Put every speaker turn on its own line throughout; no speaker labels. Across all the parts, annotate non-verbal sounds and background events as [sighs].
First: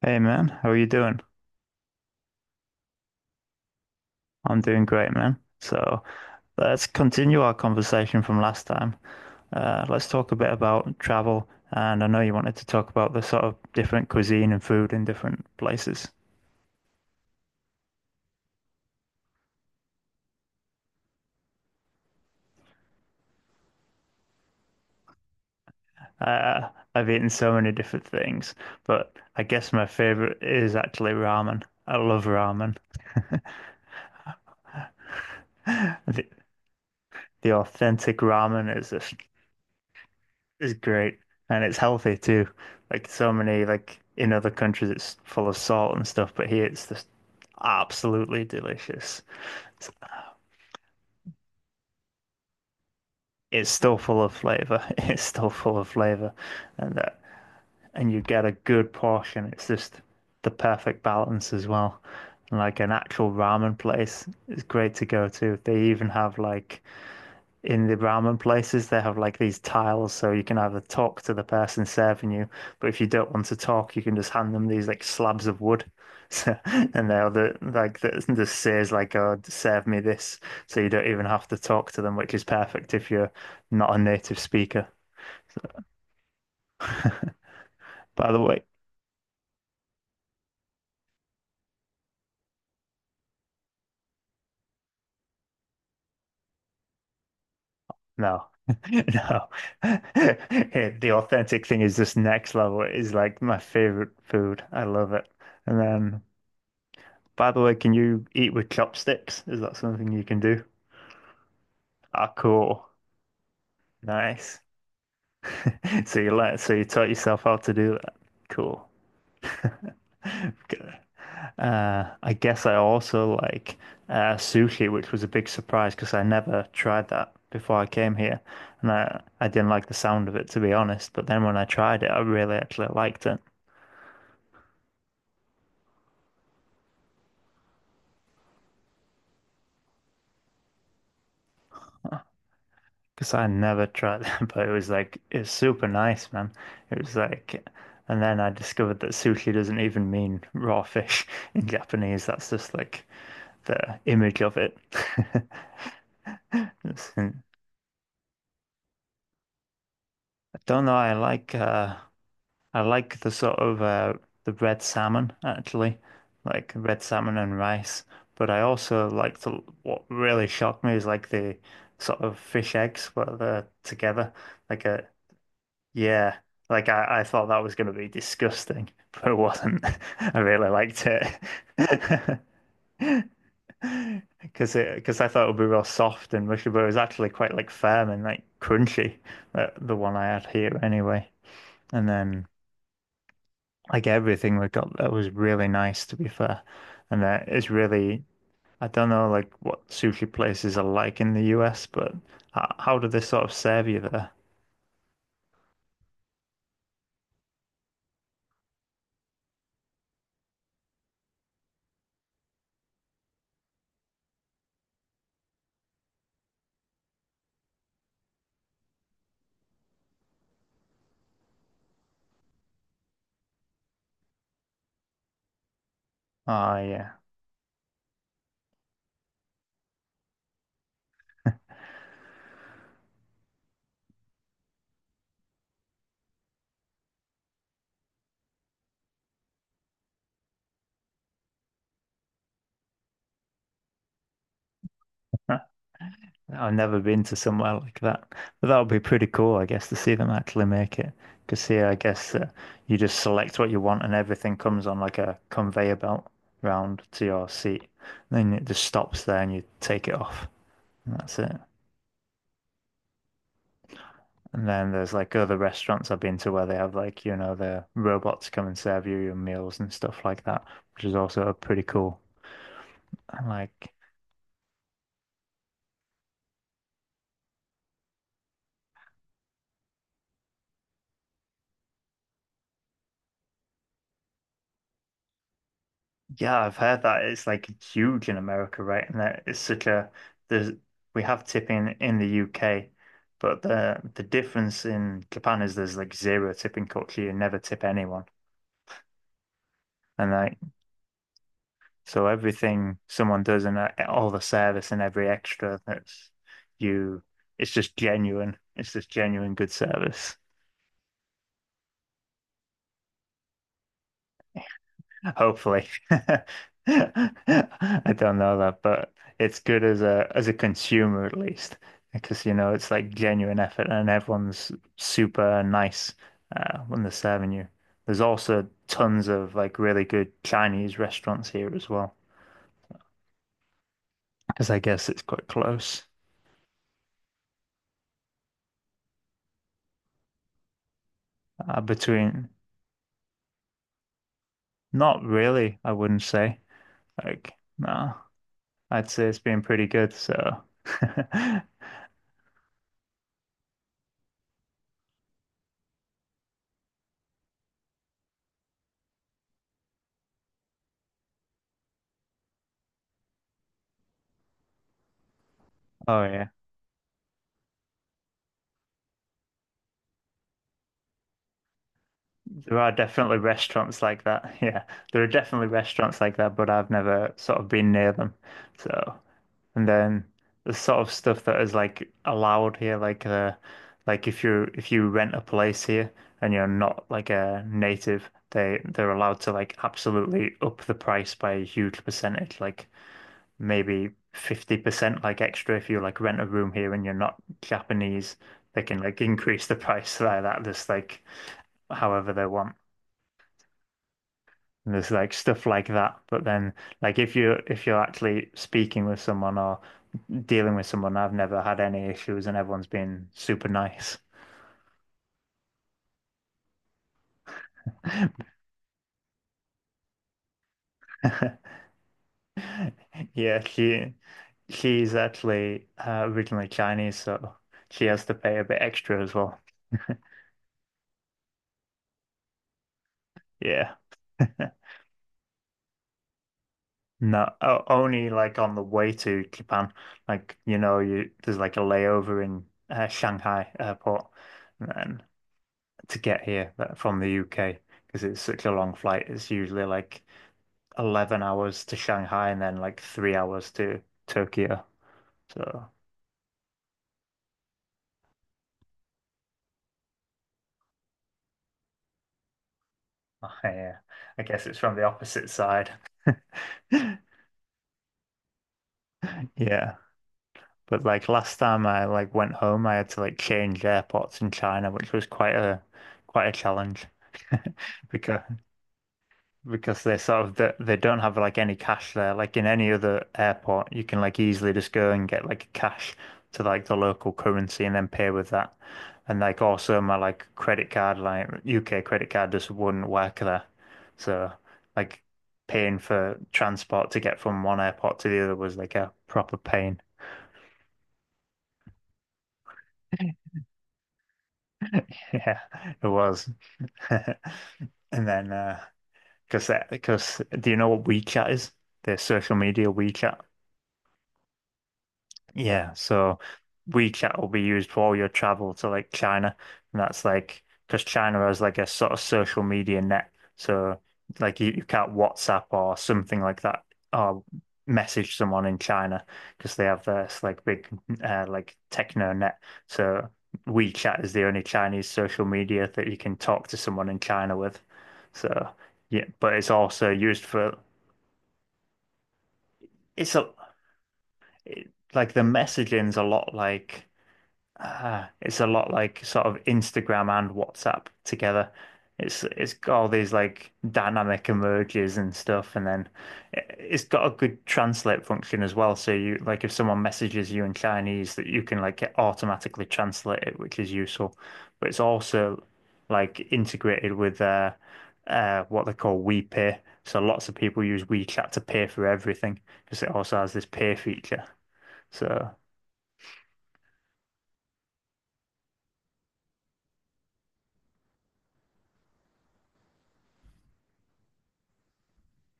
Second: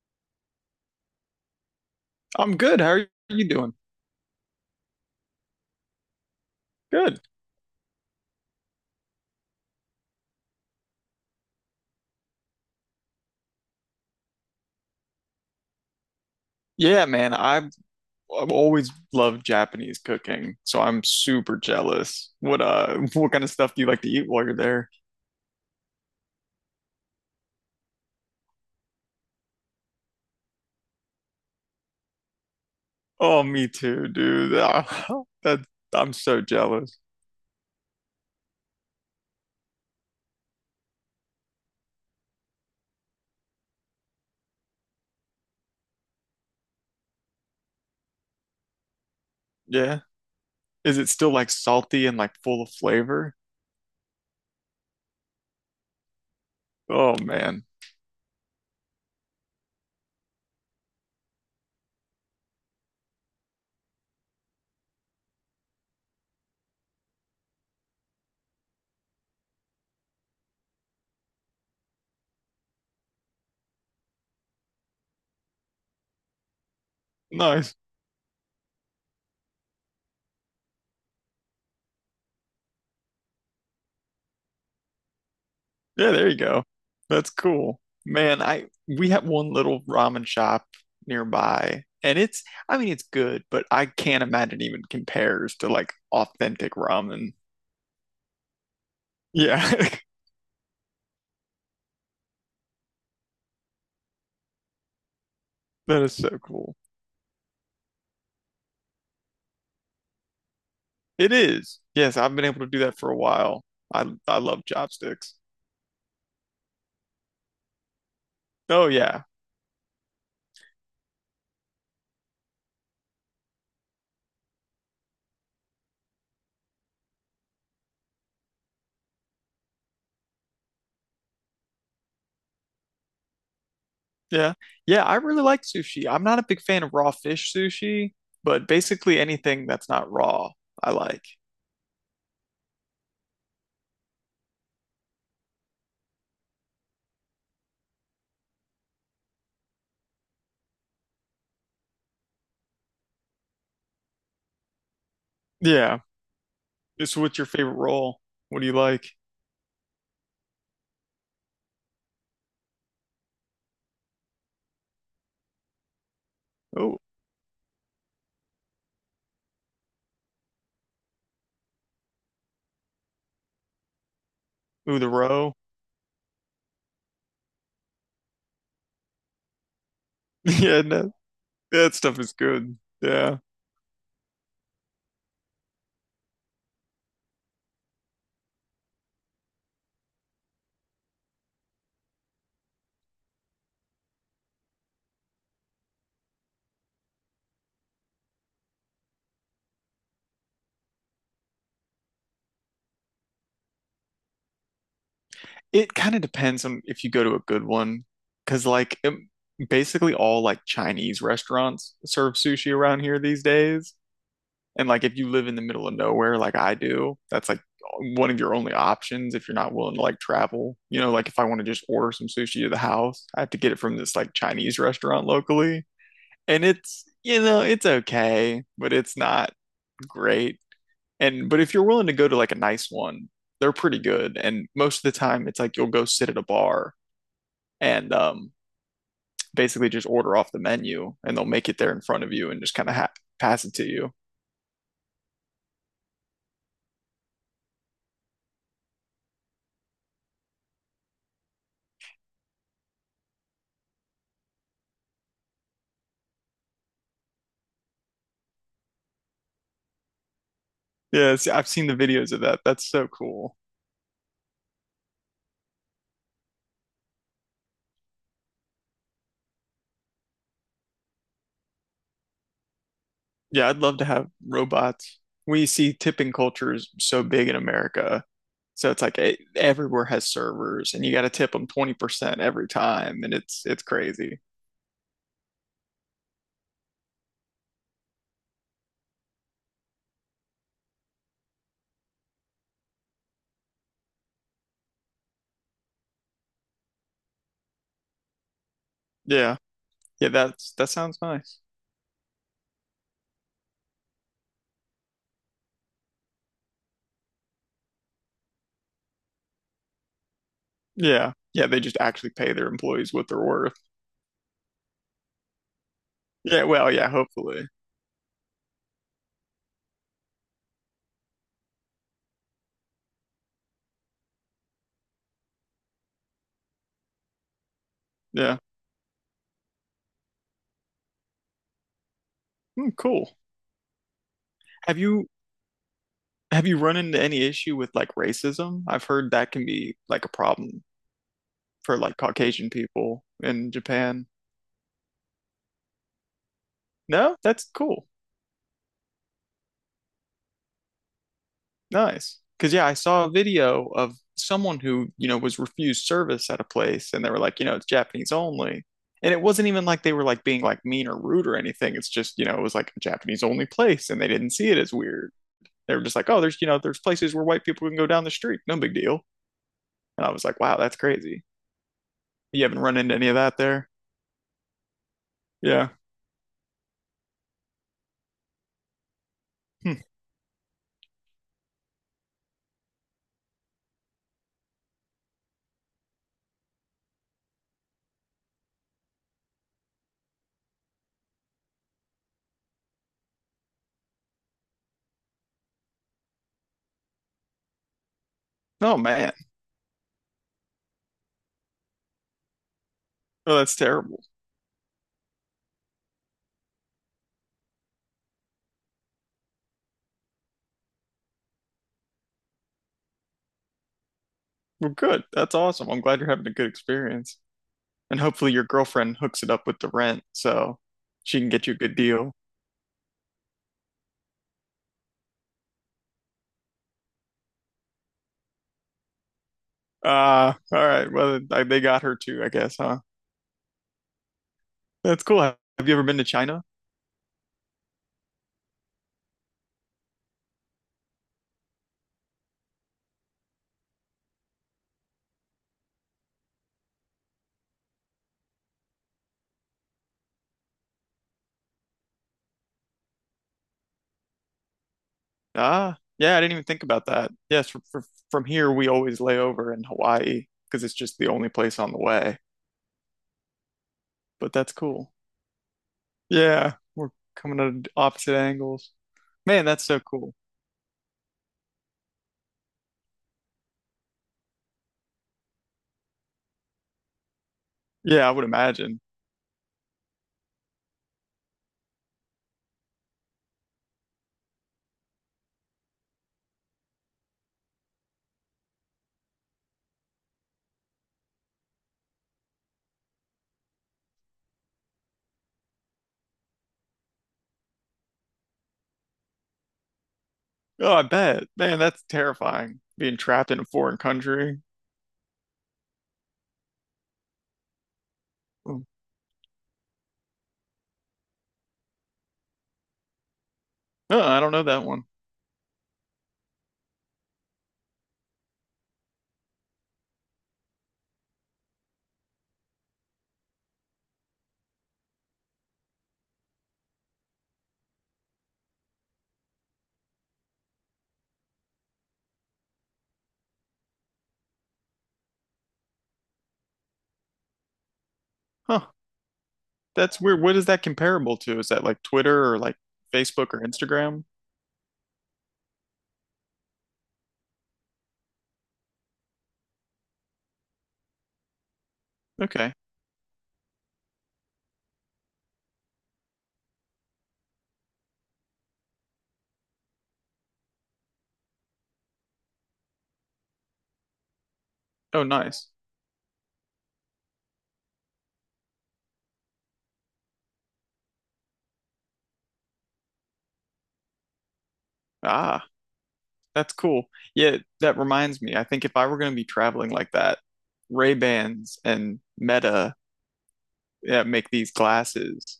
Hey man, how are you doing?
I'm good. How are you doing?
I'm doing great, man. So let's
Good.
continue our conversation from last time. Let's talk a bit about travel, and I know you wanted to talk about the sort of different cuisine and food in different places.
Yeah, man. I've always loved Japanese cooking, so I'm super jealous. What [laughs] what kind of stuff do you like to eat while you're there?
Uh, I've eaten so many different things, but I guess my favorite is actually ramen. I love ramen. [laughs]
Oh, me too, dude. Ah, [laughs] that I'm
The,
so jealous.
the authentic ramen is just it's great and it's healthy too. Like so many like in other countries it's full of salt and stuff, but here it's just absolutely delicious. It's,
Yeah. Is it still like salty and like full of flavor?
it's still full of flavor. [laughs] It's still full of flavor and
Oh
that
man.
and you get a good portion. It's just the perfect balance as well. And like an actual ramen place is great to go to. They even have like in the ramen places, they have like these tiles, so you can either talk to the person serving you, but if you don't want to talk, you can just hand them these like slabs of wood. [laughs] So, and
Nice.
like that just says like, "Oh, serve me this," so you don't even have to talk to them, which is perfect if you're not a native speaker.
Yeah, there you go. That's cool.
By the
Man,
way,
I we have one little ramen shop nearby and it's, I mean, it's good, but I can't imagine even compares to like authentic ramen.
no. [laughs] No,
Yeah.
[laughs]
[laughs]
the authentic thing is just next level. It is like my favorite food. I love it. And
That is
then,
so cool.
by the way, can you eat with chopsticks? Is that something you can do?
It is. Yes,
Ah,
I've been able to do
cool.
that for a while. I
Nice.
love chopsticks.
[laughs] So you learned, so you taught yourself how to do that. Cool.
Oh yeah.
[laughs] Good. I guess I also like sushi, which was a big surprise because I never tried that before I came here, and I didn't like the sound of it to be honest. But then when I tried it, I really actually liked it
Yeah. Yeah, I really like sushi. I'm not a big fan of raw fish sushi, but basically anything that's not raw, I like.
because I never tried it, [laughs] but it was like it was super nice, man. It was like. And then I discovered that sushi doesn't even mean raw fish [laughs] in Japanese. That's just like the image of it.
Yeah.
[laughs]
So what's
Listen,
your favorite roll? What do you like?
I don't know. I like the sort of the red salmon actually, like red salmon and rice. But I also like the what really shocked me is like the sort of fish eggs where they're together. Like
Ooh, the
a
row. [laughs]
yeah, like I thought that was gonna be disgusting, [laughs] but it wasn't. [laughs] I really
Yeah,
liked
no,
it.
that stuff is good. Yeah.
[laughs] Because I thought it would be real soft and mushy, but it was actually quite like firm and like crunchy, the one I had here anyway. And then like everything we got that was really nice to be fair. And it's really, I don't know like what sushi places are like in the US, but how do they sort of serve you there?
It kind of depends on if you go to a good one, because basically all like Chinese restaurants serve sushi around here these days. And like if you live in the middle of nowhere like I do, that's like one of your only options if you're not willing to like travel. You know, like if I want to just order some sushi to the house, I have to get it from this like Chinese restaurant locally. And
Oh
it's,
yeah.
you know, it's okay, but it's not great. And but if you're willing to go to like a nice one, they're pretty good. And most of the time, it's like you'll go sit at a bar and basically just order off the menu, and they'll make it there in front of you and just kind of ha pass it to you.
I've never been to somewhere like that, but that would be pretty cool, I guess, to see them actually make it. Because here, I guess you just select what you want, and everything comes on like a conveyor belt round to your seat. Then it just stops there, and you take it off, and that's it.
I've seen the videos of that. That's so cool.
And then there's like other restaurants I've been to where they have like you know the robots come and serve you your meals and stuff like that, which is also pretty cool. And
Yeah, I'd
like
love to have robots. We see tipping culture is so big in America. So it's like everywhere has servers and you got to tip them 20% every time and it's crazy.
yeah, I've heard that it's like huge in America, right? And that it's such a there's we have tipping in the UK, but the difference in Japan is there's like zero tipping culture. You never tip anyone,
Yeah. Yeah,
and like
that's that sounds nice.
so everything someone does and all the service and every extra that's you, it's just genuine. It's just genuine good service.
Yeah. Yeah, they just actually pay their employees what they're worth.
Hopefully. [laughs] I
Yeah, well, yeah, hopefully.
don't know that, but it's good as a consumer at least, because you know it's like genuine effort and everyone's super nice when they're serving you. There's
Yeah.
also tons of like really good Chinese restaurants here as well,
Hmm, cool.
because I
Have
guess it's
you
quite close
have you run into any issue with like racism? I've heard that can be like a problem for like
between.
Caucasian people in Japan.
Not really, I wouldn't say.
No,
Like,
that's cool.
no, I'd say it's been pretty good. So, [laughs] oh
Nice. Cause yeah, I saw a video of someone who, you know, was refused service at a place and they were like, you know, it's Japanese only. And it wasn't even like they were like being like mean or rude or anything. It's just, you know, it was like a Japanese only place and they didn't see it as weird. They were just like, oh,
yeah.
there's, you know, there's places where white people can go down the street. No big deal. And I was like, wow, that's crazy. You
There
haven't
are
run into any of
definitely
that there?
restaurants like that. [laughs] Yeah, there are definitely
Yeah.
restaurants like that, but I've never sort of been near them. So, and
Hmm.
then the sort of stuff that is like allowed here, like if you rent a place here and you're not like a native, they're allowed to like absolutely up the price by a huge percentage, like maybe 50% like extra if you like rent a room here and you're not Japanese, they
Oh,
can like
man.
increase the [laughs] price like that, just like however they want.
Oh, that's terrible.
And there's like stuff like that. But then like if you're actually speaking with someone or dealing with someone, I've never had any issues and everyone's been super nice.
Well, good. That's awesome. I'm glad you're having a good experience. And hopefully your girlfriend hooks it up with the rent so she can get you
[laughs]
a good deal.
Yeah, she's actually originally Chinese, so she has to pay a bit extra as well.
All right. Well, I, they got her too, I guess, huh?
Yeah. [laughs]
That's cool. Have you ever been to China?
No, only like on the way to Japan. Like, you know, you there's like a layover in Shanghai airport, and to get here from the UK because it's such a long flight. It's usually like 11 hours to Shanghai and then like 3 hours to Tokyo. So
Ah, yeah, I didn't even think about that. Yes, from here we always lay over in Hawaii because it's just the only place on the way.
[laughs] yeah, I
But
guess
that's
it's from the
cool.
opposite side.
Yeah, we're
[laughs]
coming at opposite angles. Man, that's
Yeah.
so cool.
But like last time I like went home, I had to like change airports in China, which was quite a challenge [laughs]
Yeah, I
because
would imagine.
they sort of they don't have like any cash there. Like in any other airport, you can like easily just go and get like cash to like the local currency and then pay with that. And like also my like credit card, like UK credit card just wouldn't work there. So like paying for transport to get from one airport to the other was like a proper pain.
Oh, I bet. Man, that's terrifying. Being trapped
[laughs]
in a foreign country.
Yeah, it was. [laughs] And then
Oh,
because do you know what WeChat is? The social media WeChat.
I don't know that one.
Yeah, so WeChat will be used for all your travel to like China, and that's like because China has like a sort of social media net, so like you can't WhatsApp or something like that or message someone in China because they have this like big like techno net. So WeChat is the only Chinese social media that you can talk to someone in China with. So
Huh.
yeah, but it's also
That's weird.
used
What is
for
that comparable to? Is that like Twitter or like
it's a
Facebook or Instagram?
it, like the messaging's a lot like. Ah, it's a lot like sort of Instagram and WhatsApp together. It's
Okay.
got all these like dynamic emojis and stuff, and then it's got a good translate function as well. So you like if someone messages you in Chinese, that you can like automatically translate it, which is useful. But it's
Oh,
also
nice.
like integrated with what they call WePay. So lots of people use WeChat to pay for everything because it also has this pay feature. So.
Ah, that's cool. Yeah, that reminds me. I think if I were going to be traveling like that, Ray-Bans and Meta, yeah, make these glasses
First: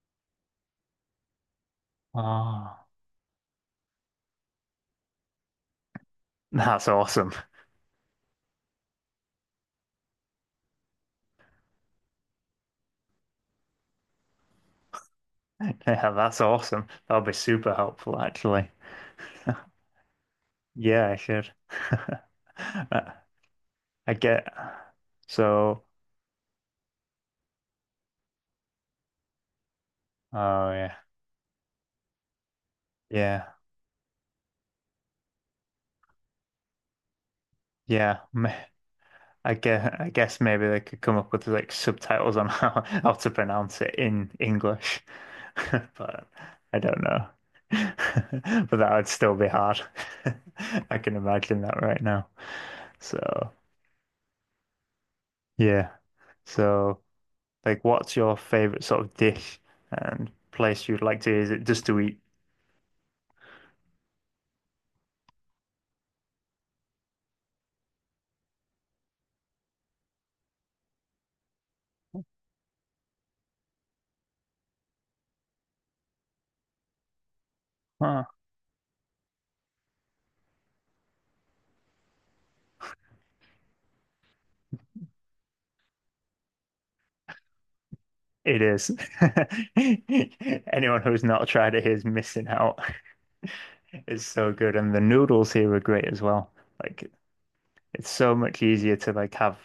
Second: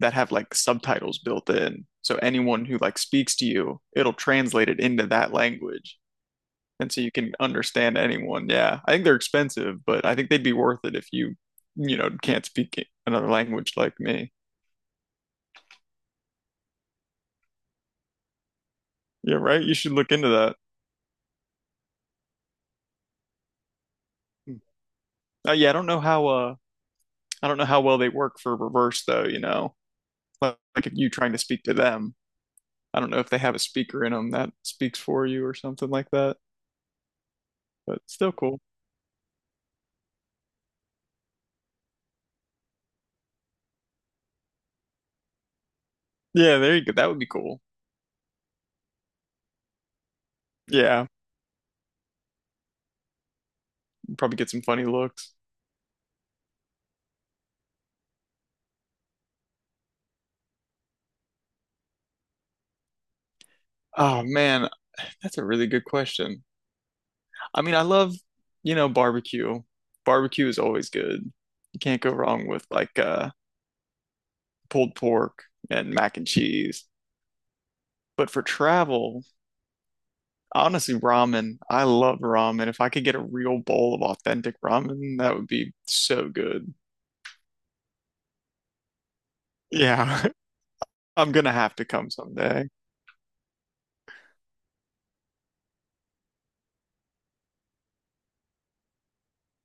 that have like subtitles built in. So anyone who
Ah,
like speaks to you, it'll translate it into that language.
[laughs] that's
And so you
awesome.
can understand anyone. Yeah. I think they're expensive, but I think they'd be worth it if you, you know, can't speak another language like me.
Yeah, that's awesome. That'll be super helpful, actually.
Yeah, right. You
[laughs]
should look into that.
Yeah, I should. [laughs] I I get
Uh, yeah, I
so.
don't know how uh I don't know how well they work for reverse though, you know. Like,
Oh
like if
yeah,
you trying to speak to them, I don't know if they
yeah,
have a speaker in them that speaks for you or something like that, but
yeah.
still
m-
cool.
I guess maybe they could come up with like subtitles on [laughs] how to pronounce it in English, [laughs] but
Yeah, there
I
you go.
don't
That would be
know.
cool.
[laughs] But that would still be hard. [laughs] I
Yeah,
can imagine that right now. So
probably get some funny looks.
yeah, so. Like, what's your favorite sort of dish and place you'd like to visit just to eat?
Oh man, that's a really good question. I mean, I love, you know, barbecue. Barbecue is always good. You can't go wrong with like pulled pork and mac and cheese.
Huh.
But for travel, honestly, ramen. I love ramen. If I could get a real bowl of authentic ramen, that would be so good.
It is.
Yeah, [laughs]
[laughs] Anyone who's
I'm
not
gonna
tried
have to
it is
come
missing
someday.
out. It's so good, and the noodles here are great as well. Like, it's so much easier to like have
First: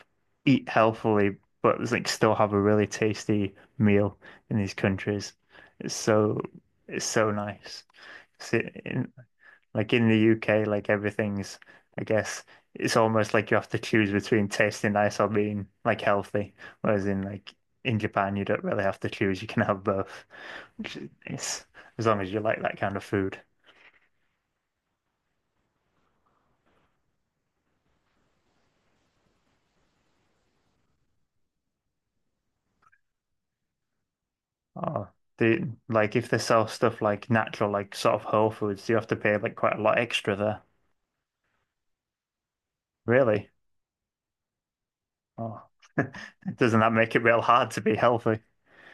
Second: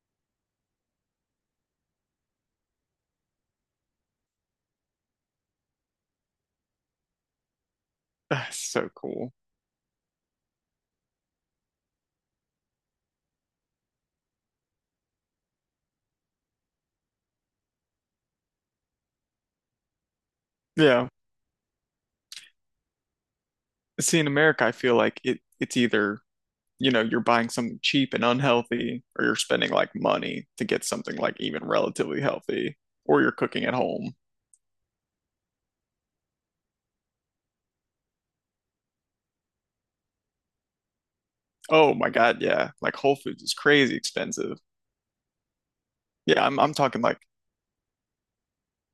eat healthily, but like still have a really tasty meal in these countries. It's so it's so nice.
[sighs] That's
See,
so cool.
like in the UK, like everything's, I guess, it's almost like you have to choose between tasting nice or being like healthy. Whereas in like in Japan, you don't really have to choose. You can have both, which
Yeah.
is nice, as long as you like that kind of food.
See, in America, I feel like it's either, you know, you're buying something cheap and unhealthy, or you're spending like money to get something like even relatively healthy, or you're cooking at home.
Oh, do like if they sell stuff like natural, like sort of whole foods, you have to pay like quite a lot extra there.
Oh my God, yeah. Like Whole Foods
Really?
is crazy expensive.
Oh, [laughs]
Yeah, I'm
doesn't that
talking
make
like
it real hard to be healthy?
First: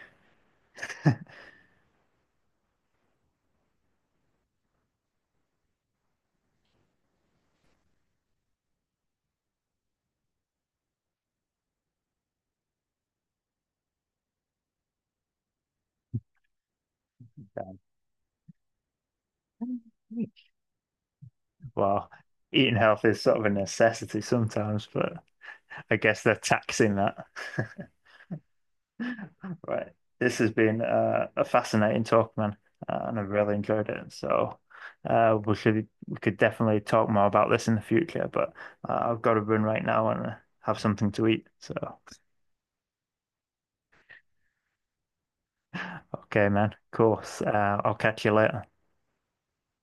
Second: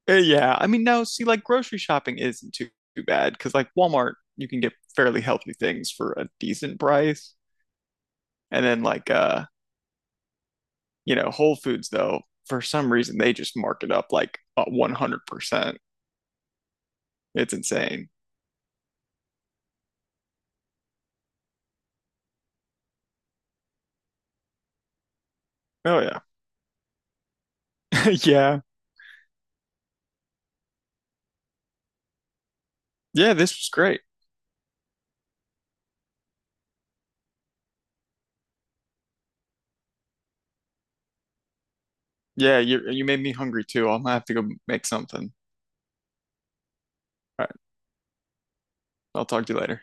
yeah. I mean, no, see, like grocery shopping isn't too bad because like Walmart, you can get fairly healthy things for a decent price. And then like you know, Whole Foods though, for some reason they just mark it up like 100%. It's insane.
Well, eating healthy is sort of a necessity sometimes, but. I
Oh yeah.
guess they're taxing that. [laughs]
[laughs] Yeah.
Right. This has been a fascinating talk, man, and I've
Yeah, this
really
was
enjoyed
great.
it. So we could definitely talk more about this in the future, but I've got to run right now and have something to eat. So
Yeah, you made me hungry too. I'm gonna have to go make something.
okay, man. Of course.
All right,
I'll catch you later.
I'll talk to you later.